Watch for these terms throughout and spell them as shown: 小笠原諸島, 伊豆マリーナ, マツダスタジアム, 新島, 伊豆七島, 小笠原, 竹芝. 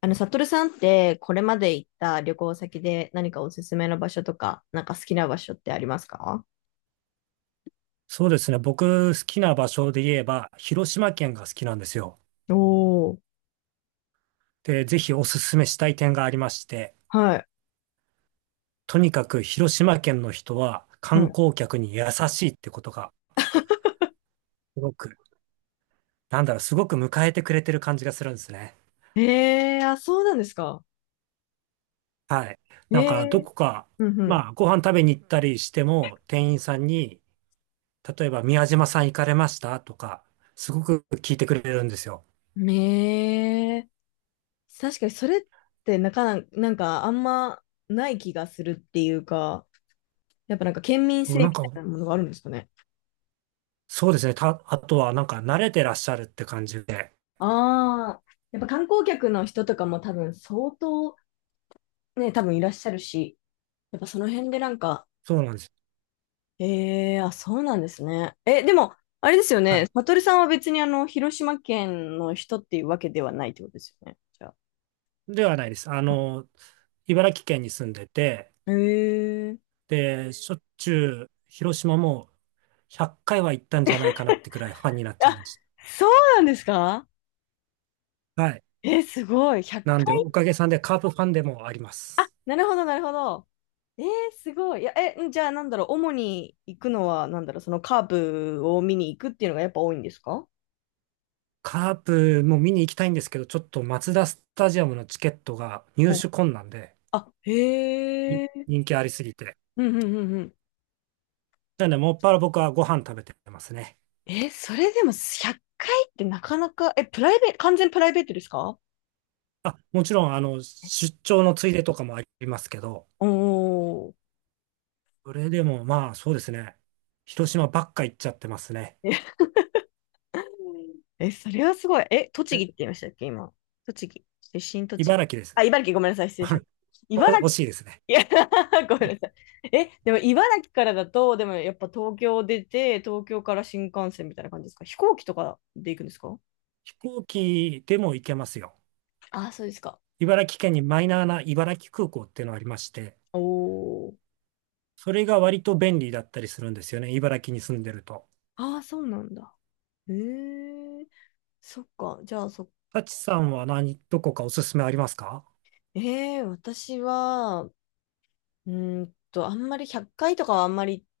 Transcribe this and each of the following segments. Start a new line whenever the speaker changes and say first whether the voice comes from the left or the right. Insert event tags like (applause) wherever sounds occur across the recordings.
left: サトルさんって、これまで行った旅行先で何かおすすめの場所とか、なんか好きな場所ってありますか？
right: そうですね。僕、好きな場所で言えば、広島県が好きなんですよ。
left: おー、
right: で、ぜひおすすめしたい点がありまして、
left: はい、
right: とにかく広島県の人は観
left: は
right: 光客に優しいってことが、すごく、すごく迎えてくれてる感じがするんですね。
left: い。あ、そうなんですか。
right: はい。
left: え
right: なんか、どこか、
left: ー、うん
right: まあ、ご飯食べに行ったりしても、店員さんに、例えば、宮島さん行かれましたとか、すごく聞いてくれるんですよ。
left: うん。確かにそれってなかな、なんかあんまない気がするっていうか、やっぱなんか県民
right: そ
left: 性
right: う、な
left: み
right: ん
left: たい
right: か、
left: なものがあるんですかね。
right: そうですね。あとは、慣れてらっしゃるって感じで、
left: ああ、やっぱ観光客の人とかも多分相当ね、多分いらっしゃるし、やっぱその辺でなんか、
right: そうなんです。
left: ええあ、そうなんですね。え、でも、あれですよ
right: は
left: ね。
right: い、
left: サトルさんは別に広島県の人っていうわけではないってことですよね。じゃあ。
right: ではないです。あの、茨城県に住んでて、
left: へえ
right: で、しょっちゅう広島も100回は行ったんじゃないかなってくらいファンになっちゃい
left: あ、
right: まし
left: そうなんですか？
right: た。はい。
left: え、すごい。100
right: なんで、お
left: 回。
right: かげさんでカープファンでもありま
left: あ、
right: す。
left: なるほど、なるほど。えー、すごい。いや、え、んじゃあ、なんだろう。主に行くのは、なんだろう。そのカープを見に行くっていうのがやっぱ多いんですか？
right: カープも見に行きたいんですけど、ちょっとマツダスタジアムのチケットが入
left: お
right: 手困難で、
left: あ、へ
right: 人
left: え。
right: 人気ありすぎて。
left: うんうんうんうん。
right: なので、もっぱら僕はご飯食べてますね。
left: え、それでも100回っかいってなかなか、え、プライベート、完全プライベートですか？
right: あ、もちろん、あの、出張のついでとかもありますけど、
left: おー。
right: それでもまあ、そうですね。広島ばっか行っちゃってますね。
left: ええ、それはすごい。え、栃木って言いましたっけ、今。栃木。出身栃
right: 茨
left: 木。
right: 城です。
left: あ、茨城、ごめんなさい。失礼しまし
right: (laughs)
left: た。
right: お
left: 茨
right: 惜
left: 城、
right: しいですね。
left: いや (laughs) ごめんなさい。え、でも茨城からだと、でもやっぱ東京出て、東京から新幹線みたいな感じですか？飛行機とかで行くんですか？
right: 飛行機でも行けますよ。
left: ああ、そうですか。
right: 茨城県にマイナーな茨城空港っていうのがありまして、
left: おお。
right: それが割と便利だったりするんですよね。茨城に住んでると。
left: ああ、そうなんだ。へえ、そっか。じゃあ、そ、
right: タチさんは何、どこかおすすめありますか？
left: ええ、私は、うーんと、あんまり100回とかはあんまり (laughs)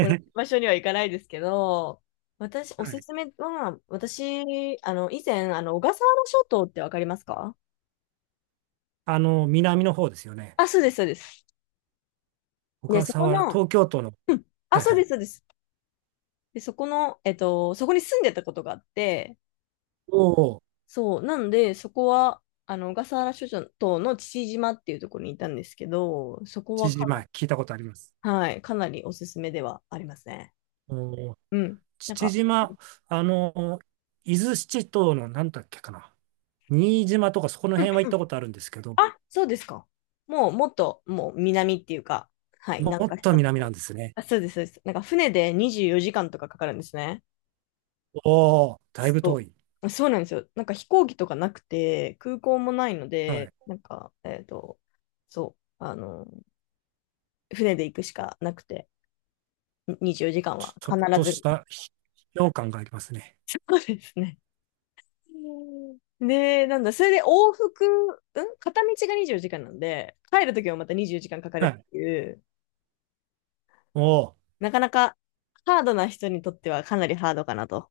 left: 同じ
right: は
left: 場所には行かないですけど、私、おすす
right: い、
left: めは、私、以前、小笠原諸島ってわかりますか？
right: あの、南の方ですよね。
left: あ、そうです、そうです。
right: 小
left: ね、そ
right: 笠
left: こ
right: 原、
left: の、
right: 東京都の、
left: うんあ、
right: はい
left: そう
right: は
left: で
right: い。
left: す、そうです。で、そこの、そこに住んでたことがあって、
right: おお、
left: そう、なんで、そこは、小笠原諸島の父島っていうところにいたんですけど、そこ
right: 父
left: はか
right: 島、聞いたことあります。
left: な、はい、かなりおすすめではありますね。
right: おー、
left: うん。なん
right: 父
left: か、
right: 島、あの、伊豆七島の何だっけかな。新島とかそこの
left: う
right: 辺は行ったこ
left: ん
right: とあるんですけど、
left: あ、そうですか。もう、もっと、もう、南っていうか、はい、
right: も
left: 南
right: っ
left: 下し
right: と
left: たと
right: 南
left: こ
right: な
left: ろ。
right: んですね。
left: あ、そうです、そうです。なんか、船で24時間とかかかるんですね。
right: おお、だいぶ遠
left: そ
right: い。
left: う。そうなんですよ。なんか、飛行機とかなくて、空港もないの
right: は
left: で、
right: い。
left: なんか、そう、船で行くしかなくて、24時間は
right: ちょ
left: 必
right: っとし
left: ず。
right: た秘境感がありますね。
left: そうですね。で、なんだ、それで往復、うん片道が24時間なんで、帰るときはまた24時間かんかか
right: は
left: る
right: い。
left: っていう、
right: おお、
left: なかなかハードな人にとってはかなりハードかなと。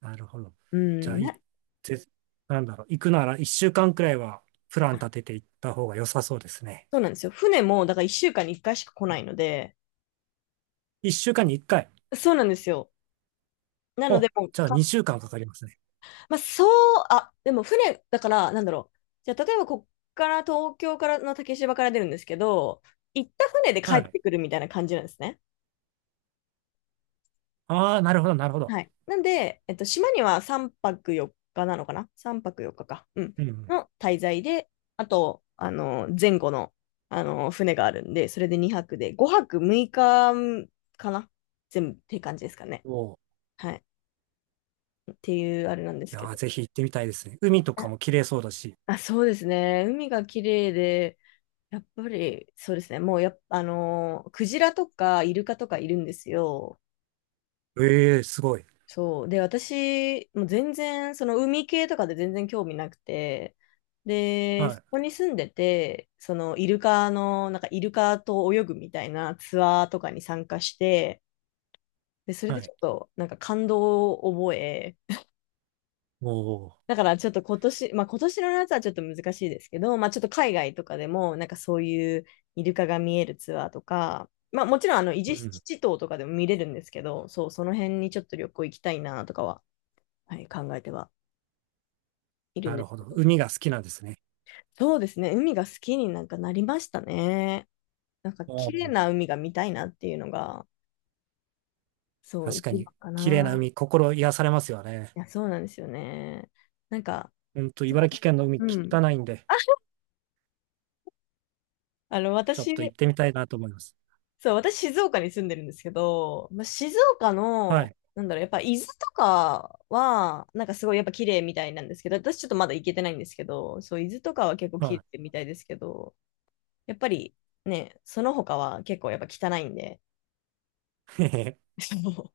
right: なるほど。
left: う
right: じゃあ、
left: ん、
right: い、
left: な
right: ぜ、なんだろう、行くなら1週間くらいはプラン立てていった方が良さそうですね。
left: そうなんですよ。船も、だから1週間に1回しか来ないので、
right: 1週間に1回。
left: そうなんですよ。なので、
right: お、
left: もう
right: じゃあ
left: か、
right: 2週間かんかかりますね。
left: まあ、そう、あ、でも船、だから、なんだろう。じゃあ、例えば、こっから、東京からの竹芝から出るんですけど、行った船で帰
right: は
left: っ
right: い。
left: てくるみたいな感じなんですね。
right: ああ、なるほど、なるほど。
left: はい。なんで、島には3泊4日なのかな？ 3 泊4日かか。うん。
right: うん。
left: の滞在で、あと、前後の、船があるんで、それで2泊で、5泊6日かかな全部って感じですかね。
right: おお、
left: はい。っていうあれなんです
right: いや
left: け
right: ー、
left: ど。
right: ぜひ行ってみたいですね。海とか
left: あ、
right: も綺麗そうだし。
left: あそうですね。海が綺麗で、やっぱり、そうですね。もうやっぱ、クジラとかイルカとかいるんですよ。
right: ええ、すごい。
left: そう。で、私、もう全然、その海系とかで全然興味なくて、で、
right: は
left: そ
right: い、
left: こに住んでて、そのイルカの、なんかイルカと泳ぐみたいなツアーとかに参加して、で、それで
right: は
left: ち
right: い。
left: ょっと、なんか感動を覚え、
right: おお、
left: だからちょっと今年、まあ今年の夏はちょっと難しいですけど、まあちょっと海外とかでも、なんかそういうイルカが見えるツアーとか、まあもちろん伊豆
right: うん。
left: 七島とかでも見れるんですけど、そう、その辺にちょっと旅行行きたいなとかは、はい、考えてはいるん
right: な
left: で
right: る
left: す
right: ほ
left: け
right: ど。
left: ど。
right: 海が好きなんですね。
left: そうですね。海が好きになんかなりましたね。なんか
right: お
left: 綺麗
right: お。
left: な海が見たいなっていうのが、そう、
right: 確か
left: 一番
right: に、
left: か
right: 綺麗な
left: な。
right: 海、心癒されますよね。
left: いや、そうなんですよね。なんか、
right: うんと、
left: でも
right: 茨城県の海、
left: うん。
right: 汚いんで、ちょっ
left: 私、
right: と行ってみたいなと思います。
left: そう、私、静岡に住んでるんですけど、まあ、静岡
right: は
left: の、
right: い。
left: なんだろう、やっぱ伊豆とかは、なんかすごいやっぱ綺麗みたいなんですけど、私ちょっとまだ行けてないんですけど、そう、伊豆とかは結構綺
right: は
left: 麗みたいですけど、やっぱりね、その他は結構やっぱ汚いんで、
right: い。へへへ、
left: そう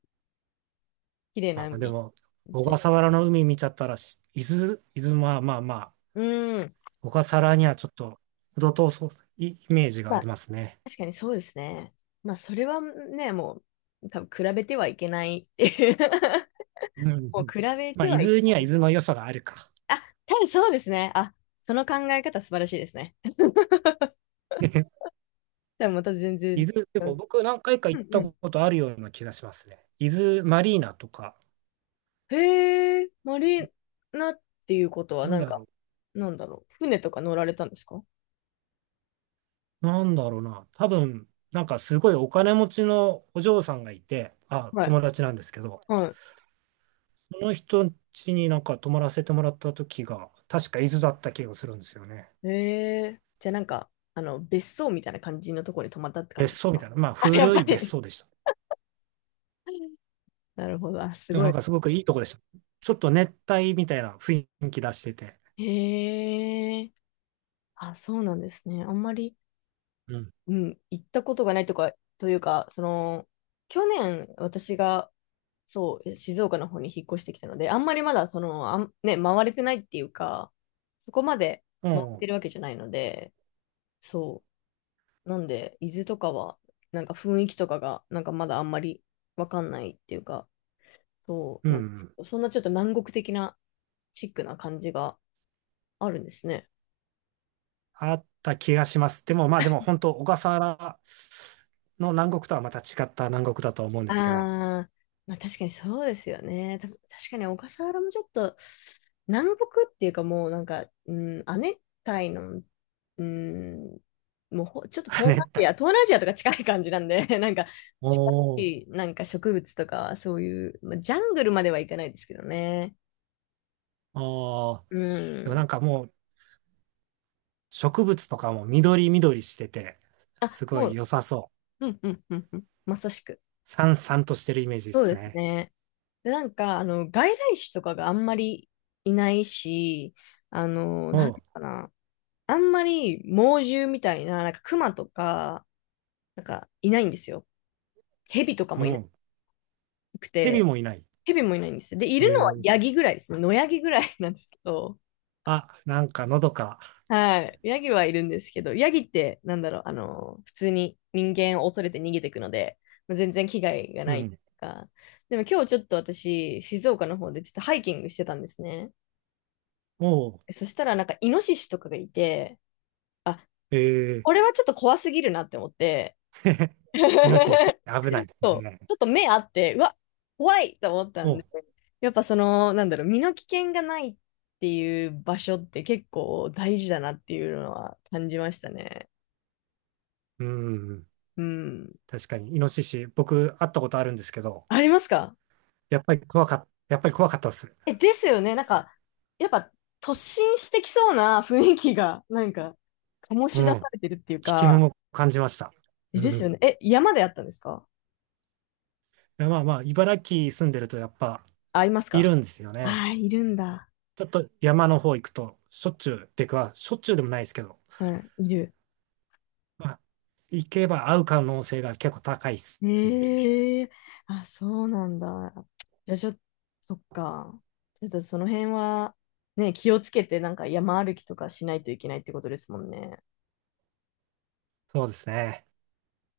left: 綺麗な海
right: あ、で
left: に
right: も、
left: 行き
right: 小
left: たい。
right: 笠原の海見ちゃったらし、伊豆、まあまあまあ、
left: うん。
right: 小笠原にはちょっと、程遠そう、イメージが
left: ま
right: あり
left: あ、
right: ますね。
left: 確かにそうですね。まあ、それはね、もう、多分比べてはいけないっていう
right: うんう
left: (laughs) もう
right: ん、
left: 比べ
right: まあ、
left: て
right: 伊
left: はいけ
right: 豆には
left: な
right: 伊
left: い。
right: 豆の良さがあるか。
left: あ、た分そうですね。あ、その考え方素晴らしいですね。(laughs) でもまた全然
right: 伊豆、で
left: 違
right: も
left: う。
right: 僕何回か
left: う
right: 行っ
left: んう
right: たこ
left: ん。
right: とあるような気がしますね。伊豆マリーナとか、
left: へえ、マリーナっていうことは、
right: なん
left: なん
right: だ
left: か、
right: ろう。
left: なんだろう。船とか乗られたんですか？
right: なんだろうな。多分、なんかすごいお金持ちのお嬢さんがいて、あ、
left: はい。
right: 友達なんですけど、
left: は
right: その人ん家になんか泊まらせてもらった時が、確か伊豆だった気がするんですよね。
left: い。へえ、じゃあなんか、別荘みたいな感じのところに泊まったって感
right: 別
left: じです
right: 荘みた
left: か？
right: いな。まあ
left: あ、(laughs) やっ
right: 古
left: ぱ
right: い別
left: り。
right: 荘でした。
left: なるほど。あ、す
right: でも
left: ご
right: なん
left: い。
right: かすごくいいとこでした。ちょっと熱帯みたいな雰囲気出してて。
left: へえ。あ、そうなんですね。あんまり、
right: うん。
left: うん、行ったことがないとか、というか、その、去年、私が、そう、静岡の方に引っ越してきたので、あんまりまだ、その、あん、ね、回れてないっていうか、そこまで回って
right: も
left: るわけじゃないので、そう。なんで、伊豆とかは、なんか雰囲気とかが、なんかまだあんまりわかんないっていうか、そ
right: う、
left: う
right: う
left: なんですけ
right: ん。
left: ど、そんなちょっと南国的なチックな感じがあるんですね。
right: あった気がします。でもまあでも本当、小笠原の南国とはまた違った南国だと思うんで
left: あ
right: すけど、
left: あ、まあ確かにそうですよね。た確かに小笠原もちょっと南国っていうかもうなんか、うん、亜熱帯の、うん、もうほちょっと
right: (laughs)
left: 東南ア
right: 熱
left: ジア、
right: 帯。
left: 東南アジアとか近い感じなんで、(laughs) なんか近し
right: おー。
left: いなんか植物とかそういう、まあ、ジャングルまではいかないですけどね。
right: ああ。
left: う
right: でもなん
left: ん。
right: かもう植物とかも緑緑してて、
left: あ、
right: すご
left: も
right: い良
left: う、
right: さそう。
left: うんうんうんうん。まさしく。
right: さんさんとしてるイメージで
left: そう
right: す
left: です
right: ね。
left: ね。で、なんか、外来種とかがあんまりいないし、な
right: お
left: んて
right: う、
left: いうのかな。あんまり猛獣みたいな、なんか熊とか、なんかいないんですよ。蛇とか
right: も
left: もいな
right: う
left: く
right: 蛇
left: て、
right: もいない。
left: 蛇もいないんですよ。で、い
right: え
left: るのは
right: ー、
left: ヤギぐらいですね。野ヤギぐらいなんですけど、
right: あ、なんかのどか。
left: はい。ヤギはいるんですけど、ヤギってなんだろう、普通に人間を恐れて逃げていくので、まあ全然危害が
right: う
left: ない
right: ん。
left: か。でも今日ちょっと私、静岡の方でちょっとハイキングしてたんですね。
right: おう、
left: そしたらなんかイノシシとかがいて、あ、
right: えー、
left: これはちょっと怖すぎるなって思って、
right: (laughs) イノシシ危ないで
left: (laughs)
right: す
left: そう、
right: ね。
left: ちょっと目あって、うわ、怖いと思った
right: お
left: んで、
right: う、
left: やっぱその、なんだろう、身の危険がないっていう場所って結構大事だなっていうのは感じましたね。
right: うん。
left: うん。
right: 確かに、イノシシ、僕会ったことあるんですけど、
left: ありますか？
right: やっぱり怖かったです。
left: え、ですよね。なんか、やっぱ突進してきそうな雰囲気が、なんか、醸し出
right: う
left: さ
right: ん。
left: れてるっていう
right: 危
left: か、
right: 険を感じました。
left: え、
right: う
left: です
right: ん。
left: よ
right: い
left: ね。え、山であったんですか？
right: や、まあまあ、茨城住んでるとやっぱ
left: あ、います
right: い
left: か？
right: るんですよね。
left: あー、いるんだ。
right: ちょっと山の方行くと、しょっちゅうでもないですけど、
left: うん、いる。
right: まあ、行けば会う可能性が結構高いですね。
left: ええあ、そうなんだ。じゃあちょっと、そっか。ちょっとその辺は、ね、気をつけて、なんか山歩きとかしないといけないってことですもんね。
right: そうですね。